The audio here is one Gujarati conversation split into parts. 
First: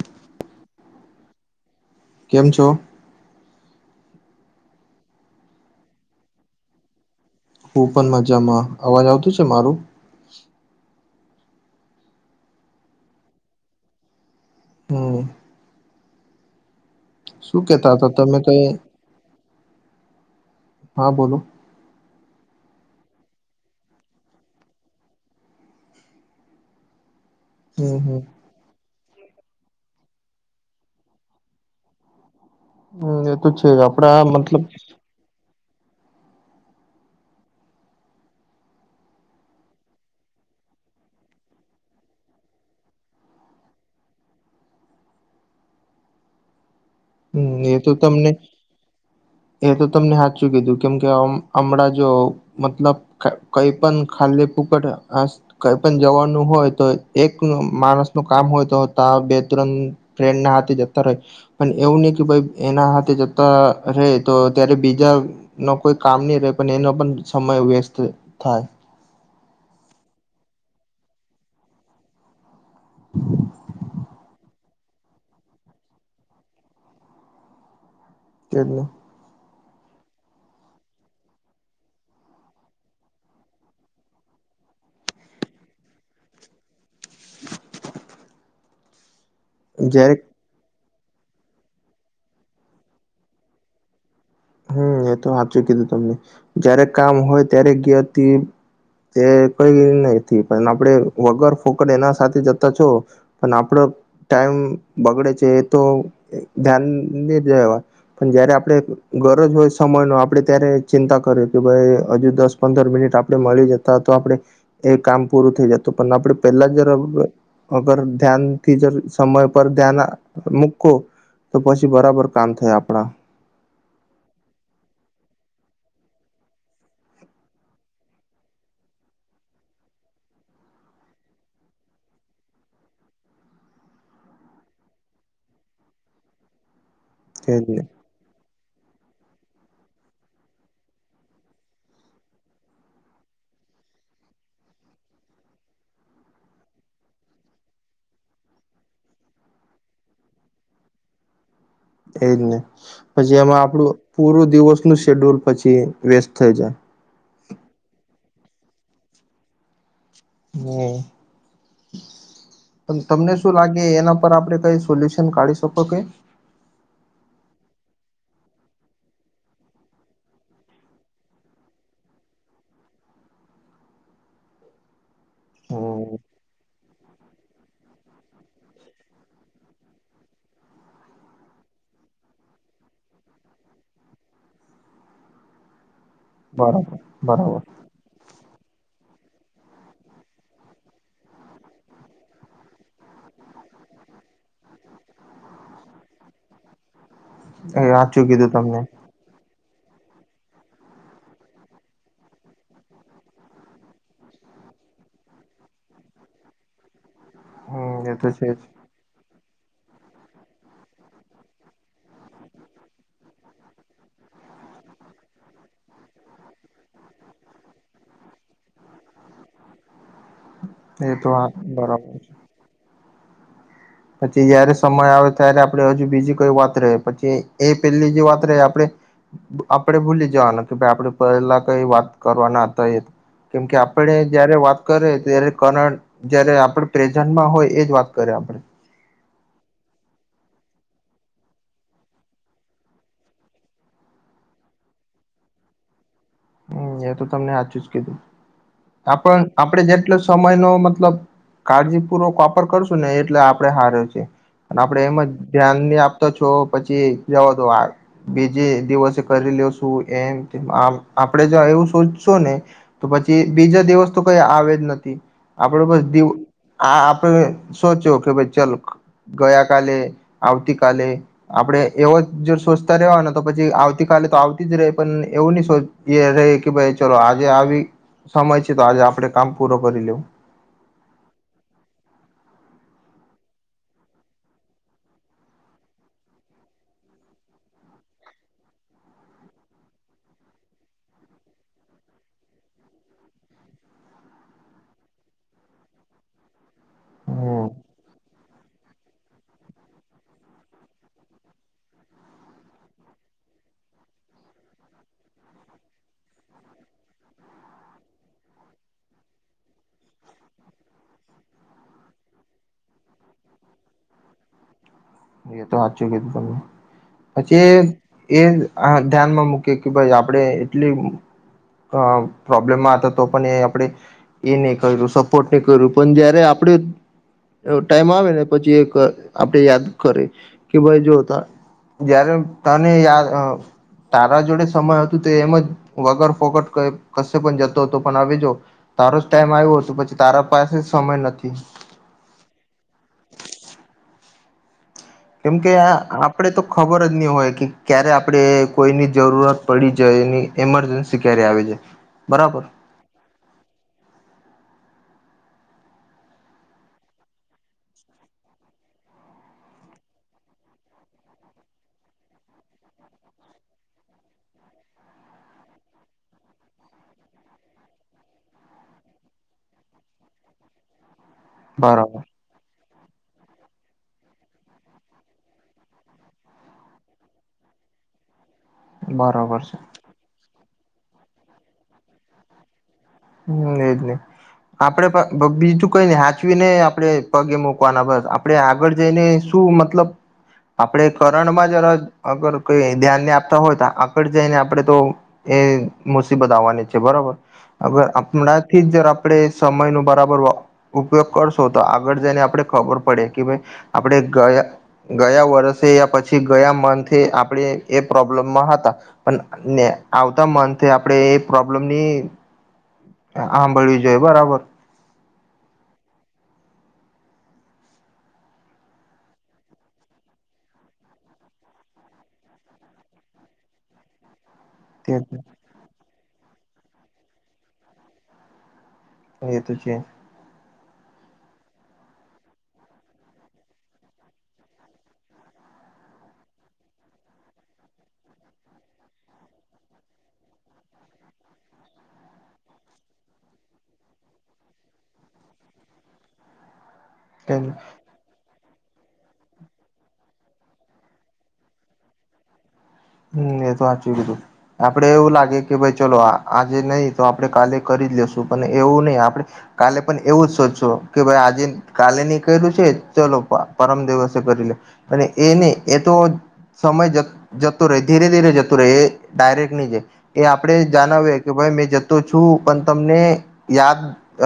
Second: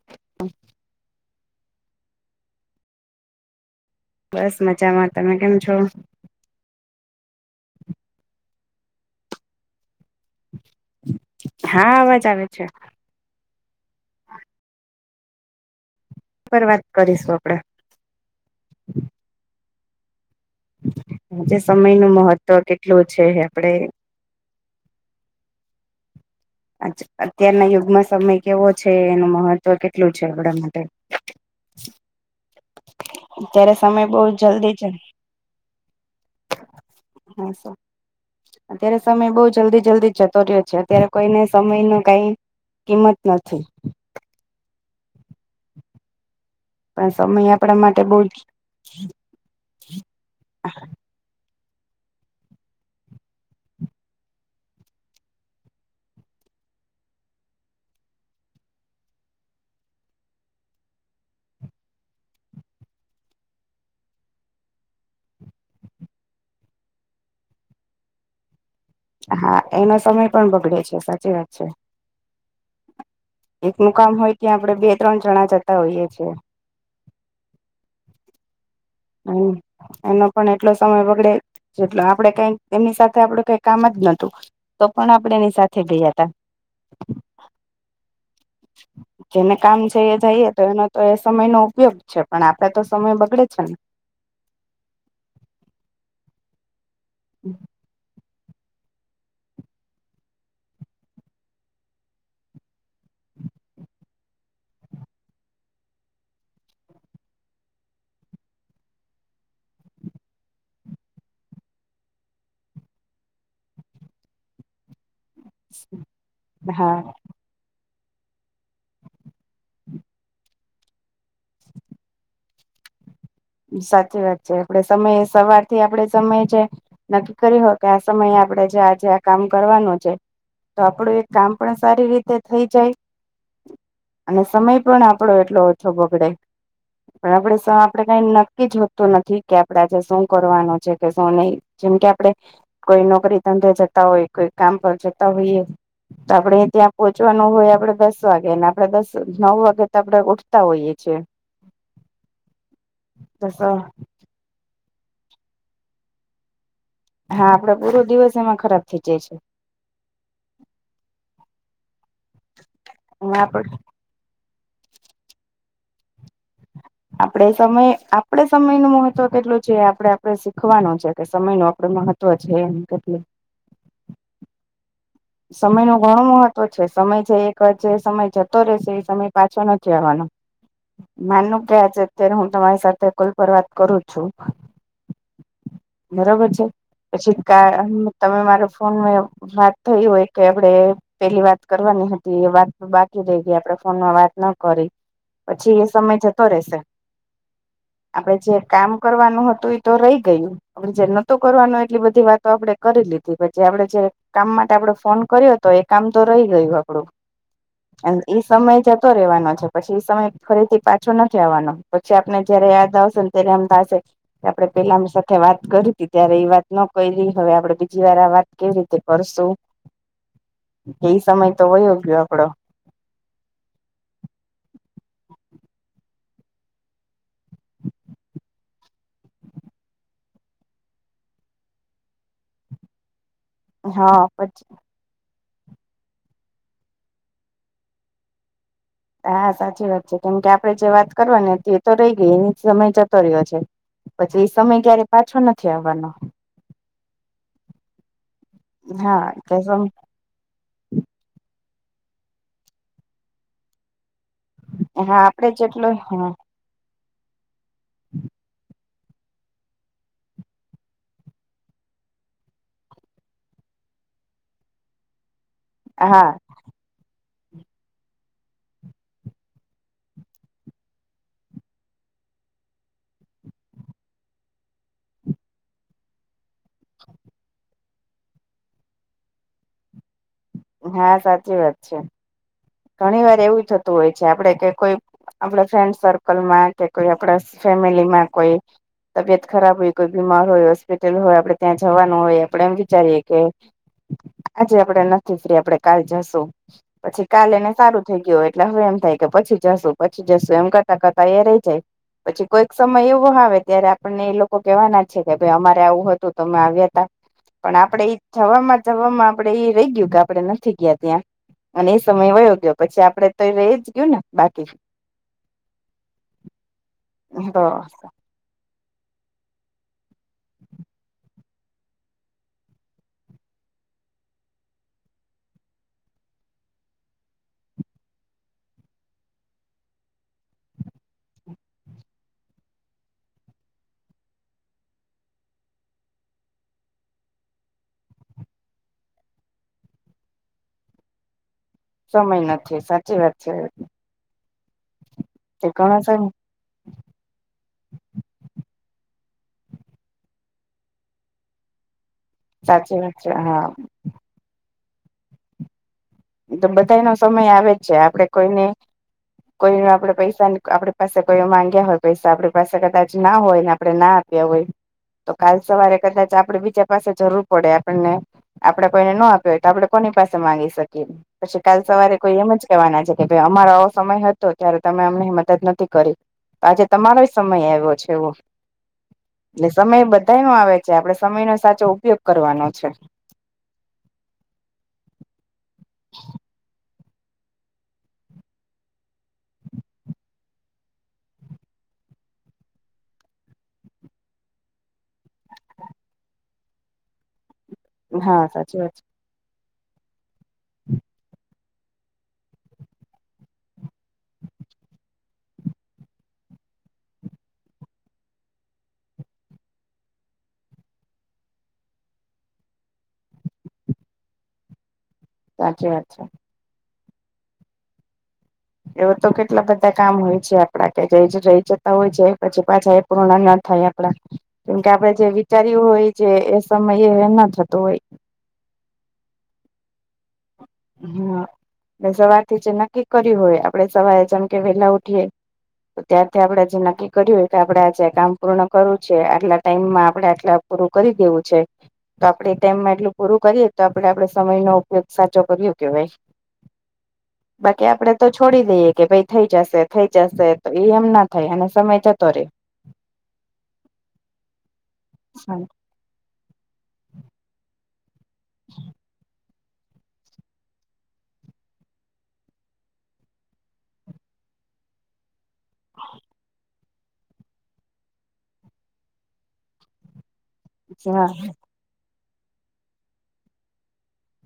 [inaudible] કેમ છો? બસ, મજામાં. તમે કેમ છો? હું પણ મજામાં. અવાજ આવતુ છે મારું? હા, અવાજ આવે છે. હમ. પર વાત કરીશું આપડે શું કેતા હતા તમે કઈ હા બોલો. હું જે સમયનું મહત્વ કેટલું છે આપડે આજ અત્યારના હમ યુગમાં હમ. સમય કેવો છે, એનું મહત્વ કેટલું છે આપડા માટે. હમ એ તો છે અત્યારે સમય આપડા બઉ મતલબ જલ્દી ચ [inaudible] અત્યારે સમય બઉ જલ્દી-જલ્દી જતો રહ્યો છે. અત્યારે કોઈને સમયનું કાંઈ કિંમત નથી. સમય હમ એ આપણા તો માટે બહુ તમને જ એ તો તમને હાચું કીધું. કેમ કે હમ-હમણાં જો મતલબ ક-કઈ પણ ખાલી ફુક્ત આ કઈ પણ જવાનું હોય તો એક માણસનું કામ હોય તો તા બે-ત્રણ ફ્રેન્ડના હાથે જતા રહે. પણ એવું ની કે ભાઈ એના હાથે જતા રહે તો ત્યારે બીજા નો કોઈ કામ નહી રહે પણ એનો પણ સમય વેસ્ટ થાય. હા એનો સમય પણ બગડે છે સાચી વાત છે. [unintelligible] એકનું કામ હોય ત્યાં આપડે બે ત્રણ જણા જતા હોઈએ છીએ. તેજ ને. હમ્મ એનો પણ એટલો સમય બગડે જેટલો આપડે કાઈક એમની સાથે આપડું કઈ કામ જ નતું. તો પણ આપણે એની સાથે ગયાતા. [inaudible] જેને કામ છે એ જયારે જાઈએ તો એનો તો એ સમયનો ઉપયોગ છે. પણ આપડે તો સમય બગડે છે ને. હમ્મ એ તો હાચું કીધું તમને. જ્યારે કામ હોય ત્યારે ગ્યાતિ તે કઈ નથી. પણ આપણે વગર ફોકટ એના સાથે જતા છો અને આપડો ટાઈમ બગડે છે તો ધ્યાન ની દેવાય. પણ જયારે આપડે ગરજ હોય સમયનો આપડે ત્યારે ચિંતા કરીએ કે ભાઈ હજી દસ-પંદર મિનિટ આપડે મળી જ તા તો આપડે એ કામ પૂરું થઈ જતું. પણ આપડે પેલા ને જ હા [unintelligible] અગર ધ્યાનથી જ સમય પર ધ્યાના મુકો તો પછી બરાબર કામ થાય આપણા. સાચી વાત છે. આપડે સમયે સવારથી આપડે સમય છે. નક્કી કર્યું હોય કે આ સમયે આપડે જે આજે આ કામ કરવાનું છે. તો આપડે એ કામ પણ સારી રીતે થઈ જાય. અને સમય પણ આપડો એટલો ઓછો બગડે. પણ આપણે સ આપડે ટાઈમ નક્કી જ હોતું નથી કે આપડે આજે શું કરવાનું છે કે શું નહી. જેમ કે આપડે કોઈ નોકરી ધંધે જતા હોય, કોઈ કામ પર જતા હોઈએ. તો આપડે ત્યાં પોહોંચવાનું હોય આપડે દસ વાગે અને આપડે દસ નવ વાગે તો આપડે ઉઠતા હોઈએ છીએ. એજ ને. પછી દસ એમાં આપડું પૂરું દિવસનું શેડ્યુલ પછી વેસ્ટ થઈ જાય. હા આપડે પૂરો દિવસ એમાં ખરાબ થઈ જાય છે. હમ્મ. પણ તમને શું લાગે એના પર આપડે કઈ સોલ્યુશ શન કાઢી શકો કે? આપણેે સમય આપડે સમયનું મહત્વ કેટલું છે આપડે આપડે શીખવાનું છે કે સમયનું આપડે મહ ત્વ છે એમ કેટલું. સમયનો હમ ઘણો મહત્વ છે. સમય છે એક વાર જે સમય જ તો રે છે એ સમય પાછો નથી આવવાનો. માનો કે આજે અત્યારે હું તમારી સાથે કોલ પર વાત કરું છું બરોબર છે? બરાબર પછી બરાબર કા તમે મારે ફોન મે વાત થઈ હોય કે આપડે પેલી વાત કરવાની હતી એ વાત બાકી રહી ગઈ આપડે ફોનમાં વાત ન કરી. પછી એ સમય જતો રેશે. એ સાચું આપડે કીધું જે તમને કામ કરવાનું હતું ઈ તો રહી ગયું. આપડે જે નતો કરવાનો એટલી બધી વાતો આપડે કરી લીધી. પણ જે આપડે જે કામ મા ટે આપડે ફોન કર્યો તો એ કામ તો રહી ગયું આપડું. હમ એ અને તો ઈ છે સમય જ તો રહેવાનો છે પછી એ સમય ફરીથી પાછો નથી આવવાનો. પછી આપને જયારે યાદ આવશે ને ત્યારે આમ થાશે કે આપણે પહેલા ના સાથે વાત કરી તી ત્યારે એ વાત ન કરી હવે આપણે બીજી વાર આ વાત કેવી રીતે કરશું. જ એ હા સમય તો વયો બરાબર ગયો છે. આપણો. પછી જ્યારે સમય આવે ત્યારે આપણે હજુ બીજી કોઈ વાત રહે. પછી એ પેલી જે વાત રહે આપણે આપણે ભૂલી જવાના કે ભાઈ આપણે પહેલાં કંઈ વાત કરવાના હતા એ. કેમ કે આપણે હા જ્યારે પછી વાત.. કરે ત્યારે, કરણ જ્યારે આપણે પ્રેઝન્ટમાં હોઈએ એ જ વાત કરીએ આપણે. હા, સાચી વાત છે, કેમ કે આપણે જે વાત કરવાની હતી એ તો રહી ગઈ, એનો સમય જતો રહ્યો છે. પછી એ સમય ક્યારેય પાછો નથી આવવાનો. એ તો તમને હાચુજ કિધું હા આપણ કે સમ આપડે જે. એટલે સમયનો મતલબ કાળજીપૂર્વક કાપડ કરશું ને, એટલે આપણે હારુ છીએ. આપણે એમ હા જ આપડે ધ્યાન જેટલો નહીં આપતા હા છો પછી જવાદો વાત બીજા દિવસે... કરી લઈશું એમ આપણે જો એવું સોચસુને ને, તો પછી... બીજો દિવસ તો કંઈ આવે જ નથી આપણો, બસ. હા આ આપણે સોચો કે, બચ્ચા લોક ગયા કાલે, આવતી કાલે. આપણે એવું જો એવાજ સોચતરેવાને તો પછી આવતી કાલ તો આવતી જ રહે, પણ એવું નહીં સો એમ કે, ભાઈ, ચાલો, આજે આવો સમય છે તો આજે આપણે કામ પૂરું કરી લેવું. હા સાચી વાત છે. ઘણી વાર એવું થતું હોય છે આપણે કે કોઈ... આપણા ફ્રેન્ડ સર્કલમાં કે કોઈ આપણા ફેમેલીમાં કોઈક.. તબિયત ખરાબ હોય, કોઈ બીમાર હોય, હોસ્પિટલમાં હોય, આપણે ત્યાં જવાનું હોય, આપણે એમ વિચારીએ કે... આજે આપડે નથી ફ્રી, આપણે કાલે જઈશું. કાલે ને હમ સારું થઈ ગયું, એટલે હવે એમ થાય કે પછી જઈશું, પછી જઈશું એમ કરતાં કરતાં એ રહી જાય. પછી કોઈક સમય એવો આવે ત્યારે આપણને એ લોકો કહેવાના છે કે, ભાઈ, અમારે આવું હતું તો અમે આવ્યા હતા. પણ આપણે એ જવામાં-જવામાં એ રહી ગયું કે આપણે ત્યાં નથી ગયા અને... સમય વહી ગયો, પછી આપણે તો એ રહી જ ગયું ને, બાકી. એ તો હાચુ કીધું તમે પછી.. તો એ જ ધ્યાનમાં મૂકીને કે, ભાઈ, આપણે એટલી... એ પ્રોબ્લેમ હતો તો પણ એ આપણે એ નથી કર્યું, સપોર્ટ નથી કર્યો. પણ જ્યારે આપણે.. એવો ટાઈમ આવે ને, પછી એક આપણે યાદ કરીએ કે, ભાઈ, જો ત્યારે... જ્યારે તને યાદ અ.. તારી જોડે સંબંધ હતો તો એમ જ વગર ફોગટ ક્યાંય કસે પણ જતો હતો, પણ અવે જો.. તારો જ ટાઈમ આવ્યો હતો, પછી તારી પાસે જ સમય નથી. સમય નથી સાચી વાત છે. કેમ તે કે ઘણો આ સમય આપડે તો. ખબર જ નહીં હોય કે ક્યારે આપણને કોઈની જરૂર પડે કે ઇમર્જન્સી ક્યારે આવી જાય. બરા.. સાચી વાત છે આ તો બધાનો સમય જ છે, આપણે કોઈને... કોઈ આપણને પૈસા આપડી પાસે માંગ્યા હોય પૈસા, આપણી પાસે કદાચ પૈસા ન હોય ને, આપણે ના... માગ્યા હોય તો કાલ સવારે કદાચ આપણે બીજાની જરૂર પડે આપણને. આપણે કોઈને ન આપ્યો હોય તો આપણે કોની પાસે માંગી શકીએ? પછી કાલ સવારે બરાબર કોઈ એમ જ... કહેવાના છે કે, ભાઈ, અમારો આવો સમય હતો ત્યારે તમે અમને મદદ નથી કરી. આજે તમારો સમય આવ્યો છે એવો. બરાબર એટલે છે સમય બધા નો આવે છે આપડે સમય નો સાચો ઉપયોગ કરવાનો છે. હા, એ જ નહીં, આપણે પણ બીજું કંઈ નહીં સાચવીને. આપણે પગલે મૂકવાના, બસ આપણે આગળ જઈને શું મતલબ? આપણે કરણમાં જરા આગળ કોઈ ધ્યાન આપતા હોય તો આગળ જઈને આપણે તો... એ મુસીબત આવવાની છે બરાબર અગર હા આપણા સાચી થી વાત છે જ.. આપડે સમયનું બરાબર વો ઉપયોગ કરશો તો આગળ જઈને આપણે ખબર પડે કે ભાઈ આપણે ગયા ગયા વર્ષે યા પછી ગયા મંથે આપણે એ પ્રોબ્લેમમાં હતા. પણ આવતા મંથે આપણેે એ પ્રોબ્લેમની આંભળી જય બરાબર સાચી વાત છે. એવ તો કેટલા બધા કામ હોય છે, આપડા કે જ રહી જતા હોય છે, પછી પાછા કોરોણા ના થાય આપડા કેમકે તે આપડે જે વિચાર્યું હોય છે. એ સમયે ના થતુ હોય હ એ તો છે. હ સવારથી જે નક્કી કર્યું હોય આપડે સવારે જેમ કે વેલા ઉઠીએ તો ત્યારથી આપડે જે નક્કી કર્યું હોય કે આપડે આજે કામ પૂર્ણ કરવું છે. આટલા ટાઈમમાં આપણે આટલા પૂરું કરી દેવું છે, તો આપડે એ ટાઈમમાં એટલું પૂરું કરીએ તો આપડે આપડે સમયનો ઉપયોગ સાચો કર્યું કેવાય બાકી આપડે તો છોડી દઈએ કે ભાઈ થઈ જાશે થઈ જાશે તો એ એમ ના થાય અને સમય જતો રે હમ એ તો હાચી કીધું આપડે એવું લાગે કે ભાય ચલો આજે નહી તો આપડે કાલે કરી જ લેશું પણ એવું ની આપણે કાલે પણ એવું જ સોધસુ કે ભાઈ આજે કાલે નીકળ્યું કર્યું છે, ચલો પરમ દિવસે કરી લે અને એ નહી એ તો સમય જ જ તુ ધીરે ધીરે જતું રહે એ ડાયરેક્ટ ની એ આપણે હા જણાવએ કે ભાઈ મે તો છું પન તમને યાદ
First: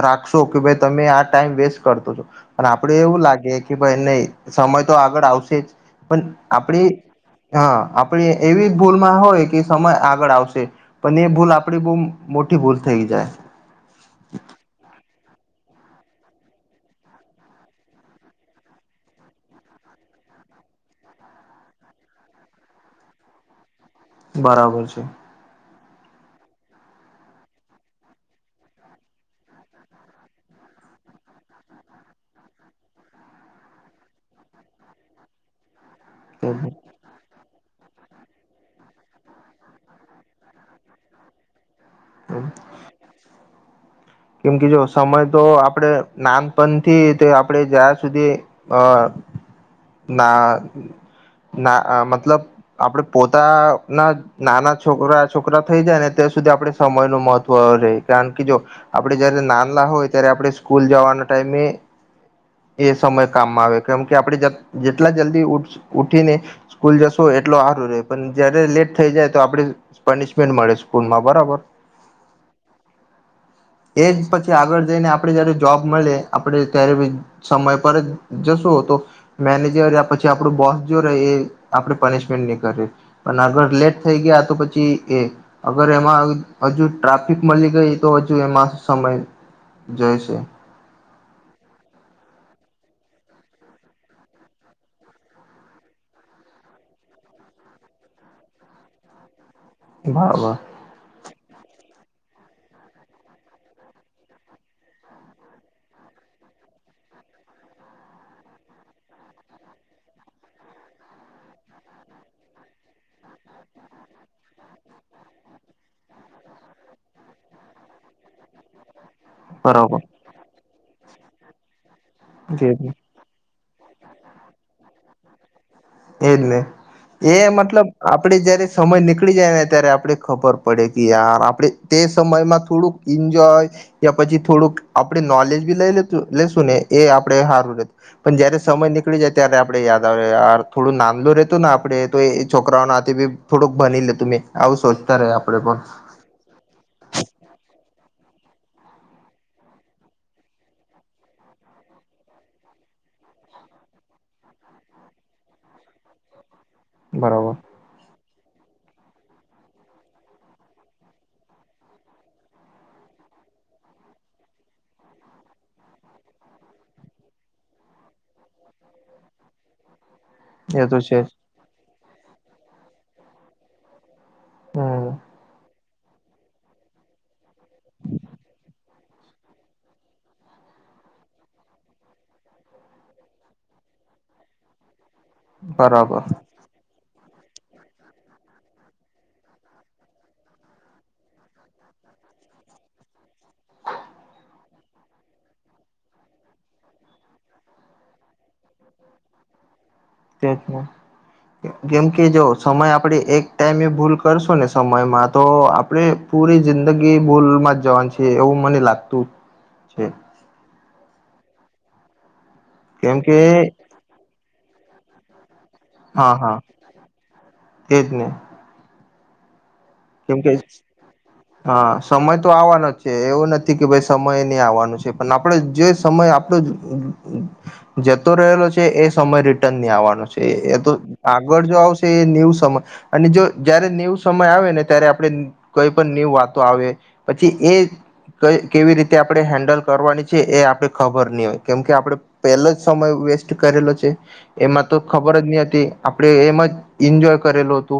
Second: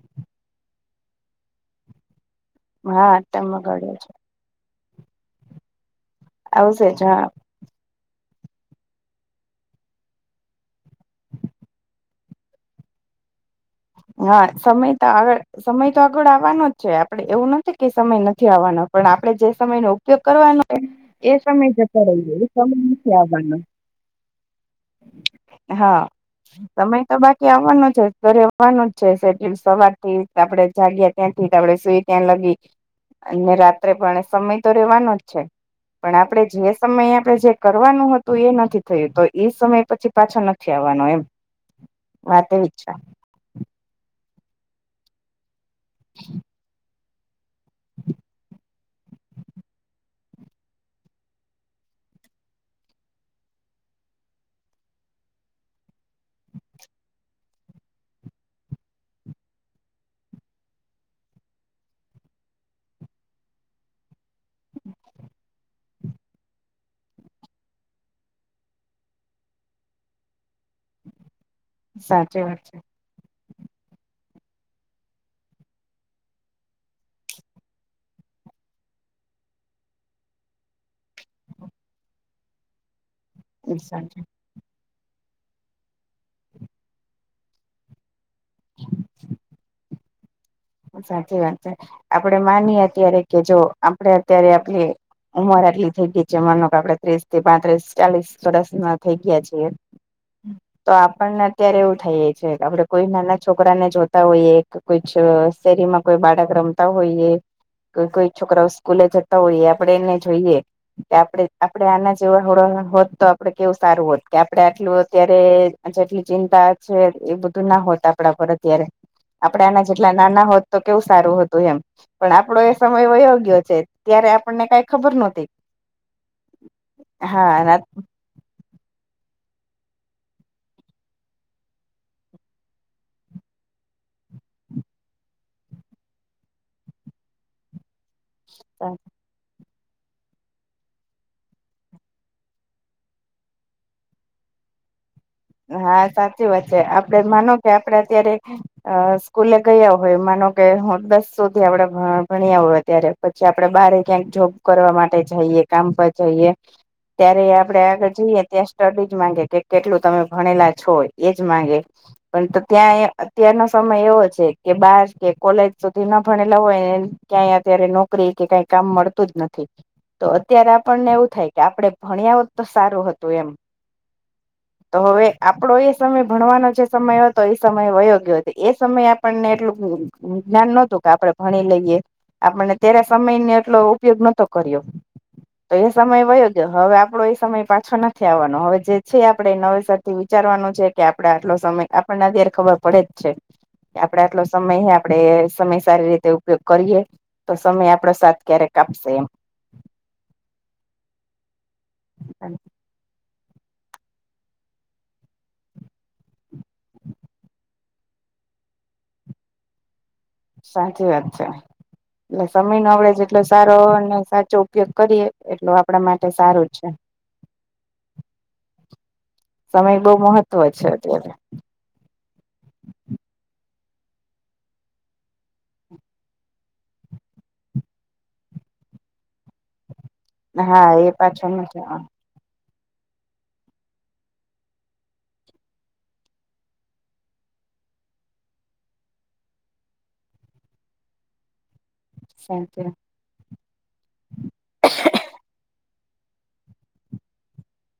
રાખશો કે ભાઈ તમે આ ટાઈમ વેસ્ટ કરતો છો અને આપડે હા એવું લાગે કે ટમગડ્યો ભાઈ છે નય સમય તો આગળ આવશે જ પણ આપણે આવશે જ હા હા આ પણે એવી ભૂલમાં હોય કે સમય આગળ આવશે. પણ એ ભૂલ આપડી બો મોટી ભૂલ થઈ જાય. હા સમય તો આગળ સમય તો આગળ આવવાનો જ છે, આપડે એવું નથી કે સમય નથી આવાનો પણ આપડે જે સમયનો તો કરવાનો એ સમય જતો રહ્યો એ સમય નથી આવવાનો બરાબર છે. હા સમય તો બાકી આવવાનો [unintelligible] જવાનું જ છે. સેટલ સવારથી આપડે જાગ્યા ત્યાંથી આપણે સુઈ ત્યાં લગી અને રાત્રે પણ સમય તો રેવાનો જ છે. પણ આપણેે જે સમય આપણે જે કરવાનું હતું એ નથી થયું તો એ સમય પછી પાછા નથી આવાનો એમ હમ. વાત એવી જ છે. કેમ કે જો સમય તો આપણે નાનપણથી તે આપણે જ્યાં સુધી અ ના ના મતલબ આપડે પોતાના નાના છોકરા છોકરા થઈ જાય ને ત્યાં સુધી આપડે સમયનુ મહત્વ રે કારણ કે જો આપડે જયારે નાનલા હોય ત્યારે આપણે સ્કૂલ જાવાના ટાઈમે એ સમય કામમાં આવે કેમ કે આપણે જ જેટલા જલ્દી ઉ ઉઠીને સ્કૂલ જશો એટલો હારું રહે પણ જયારે લેટ થઈ જાય તો આપડે પનિશમેન્ટ મળે સ્કૂલમાં બરાબર સાચી વાત છે. એ જ પછી આગળ જઈને આપણેે જયારે જોબ મલયે આપણેે ત્યારે સમય પર જ જશું તો મેનેજર આ પછી આપડુ બોસ જો રહે આપડે પનિશમેન્ટ ની કરે. અને આગળ લેટ સાચી થઈ ગયા તો પછી એ અગર એમાં હજુ ટ્રાફિક મલી ગઈ તો હજુ એમાં સમય જશે સાચી વાત છે આપડે માનીએ અત્યારે કે જો આપડે અત્યારે આપલી ઉંમર આટલી થઈ ગઈ છે માનો કે આપડે ત્રીસ થી પાંત્રીસ ચાલીસ વર્ષના થઈ ગયા છીએ વાહ વાહ તો આપણને અત્યારે એવું થઈએ છે કે આપડે કોઈ નાના છોકરાને જોતા હોઈએ કે કોઈ છ શેરી માં કોઈ બાળક રમતા હોઈએ કે કોઈ છોકરાઓ સ્કૂલે જતા હોઈએ આપડે એને જોઈએ કે આપડે આપડે આના જેવા હોળો હોત તો આપડે કેવું સારું હોત કે આપડે આટલું અત્યારે આ જેટલી ચિંતા છે એ બધું ના હોત આપડા પર અત્યારે આપડે આના જેટલા બરાબર નાના હોત તો કેવું સારું હતું એમ પણ આપડો એ સમય વયો ગ્યો છે. ત્યારે આપણને કાંઈ ખબર નોતી તેજ ને તે હા મતલબ આ પડે જયારે સમય નીકળી જાય ને ત્યારે આપડે ખબર પડે કે યાર આપણે તે સમયમાં થોડુંક ઈન્જોય યા પછી થોડુંક આપડે નોલેજ બી લઈ લેશું લેશુને એ આપડે હારું રેત પન જયારે સમય નીકળી જાય ત્યારે આપડે યાદ આવે યાર થોડું નાંનલુ રેતું ને આપડે તો એ છોકરાઓને હાથે બી થોડુંક ભની લેતું મેં આવુ સોચતા રેય આપડે પણ હા વાત સાચી છે આપડે માનો કે આપડે અત્યારે અ સ્કૂલે ગયા હોય માનો કે હું દસ સુધી આપડે ભ ભણ્યા હોય અત્યારે પછી આપડે બારે ક્યાંક જોબ કરવા માટે જાઈએ કામ પર જાઈએ ત્યારે બરાબર આપડે આગળ જઈએ ત્યાં સ્ટડી જ માંગે કે કેટલું તમે ભણેલા છો એજ માંગે પણ તો ત્યાંએ અત્યારનો સમય એવો છે કે બાર કે કોલેજ સુધી ન ભણેલા હોય એન ક્યાંય અત્યારે નોકરી કે કાંઈ કામ મળતું જ નથી તો અત્યારે એ તો આપણને છે એવુ જ થાય કે આપડે ભણ્યા હોત તો સારું હતું એમ તો હમ હવે આપડો એ સમય ભણવાનો જે સમય હતો એ સમયે વયો ગ્યો તે સમયે આપણને એટલું જ્ઞાન નોતું કે આપડે ભણી લઈએ આપણને ત્યારે સમયને એટલો ઉપયોગ નતો કર્યો તો એ બરાબર સમય વયો જો હવે આપણો એ સમય પાછો નથી આવવાનો હવે જે છે આપડે નવે [unintelligible] વિચારવાનું છે કે આપડે આટલો સમય આપણને અત્યારે ખબર પડે જ છે કે આપડે આટલો સમય હે આપડે સમય સારી રીતે ઉપયોગ કરીએ તો સમય આપડો સાથ ક્યારેક આપશે એમ તેજ ને કેમ કે જો એમ સમય આપડે એક ટાઈમે ભૂલ કરશુ ને સમયમાં તો આપણેે પૂરી જિંદગી ભૂલમાં જ જવાનું છે એવું મને લાગતું છે સાચી વાત છે એટલે સમયનો આપણે કેમ છે કે એટલો સારો અને સાચો ઉપયોગ કરીએ એટલું આપણા માટે હા હા સારું છે એજ ને સમય બો કેમકે મહત્વ છે અત્યારે હા સમય તો આવવાનો જ છે એવો નથી કે ભઈ સમય નઈ આવવાનો છે પન આપડે જે સમય આપડો જ જતો રહેલો છે એ સમય રિટર્ન ની આવવાનો છે એ એ તો હા પાછો આગળ જો નથી આવશે આવવાનો એ ન્યુ સમય અને જો જયારે ન્યુ સમય આવે ને ત્યારે આપણે કોઈ પણ ન્યુવ વાતો આવે પછી એ કઈ કેવી રીતે આપણે હેન્ડલ કરવાની છે, એ આપણે ખબર ની હોય કેમ કે આપણે પેલો સાચી જ સમય વે કરેલો છે, એમાં તો ખબર જ ની હતી આપડે એમ જ એન્જોય કરેલો તો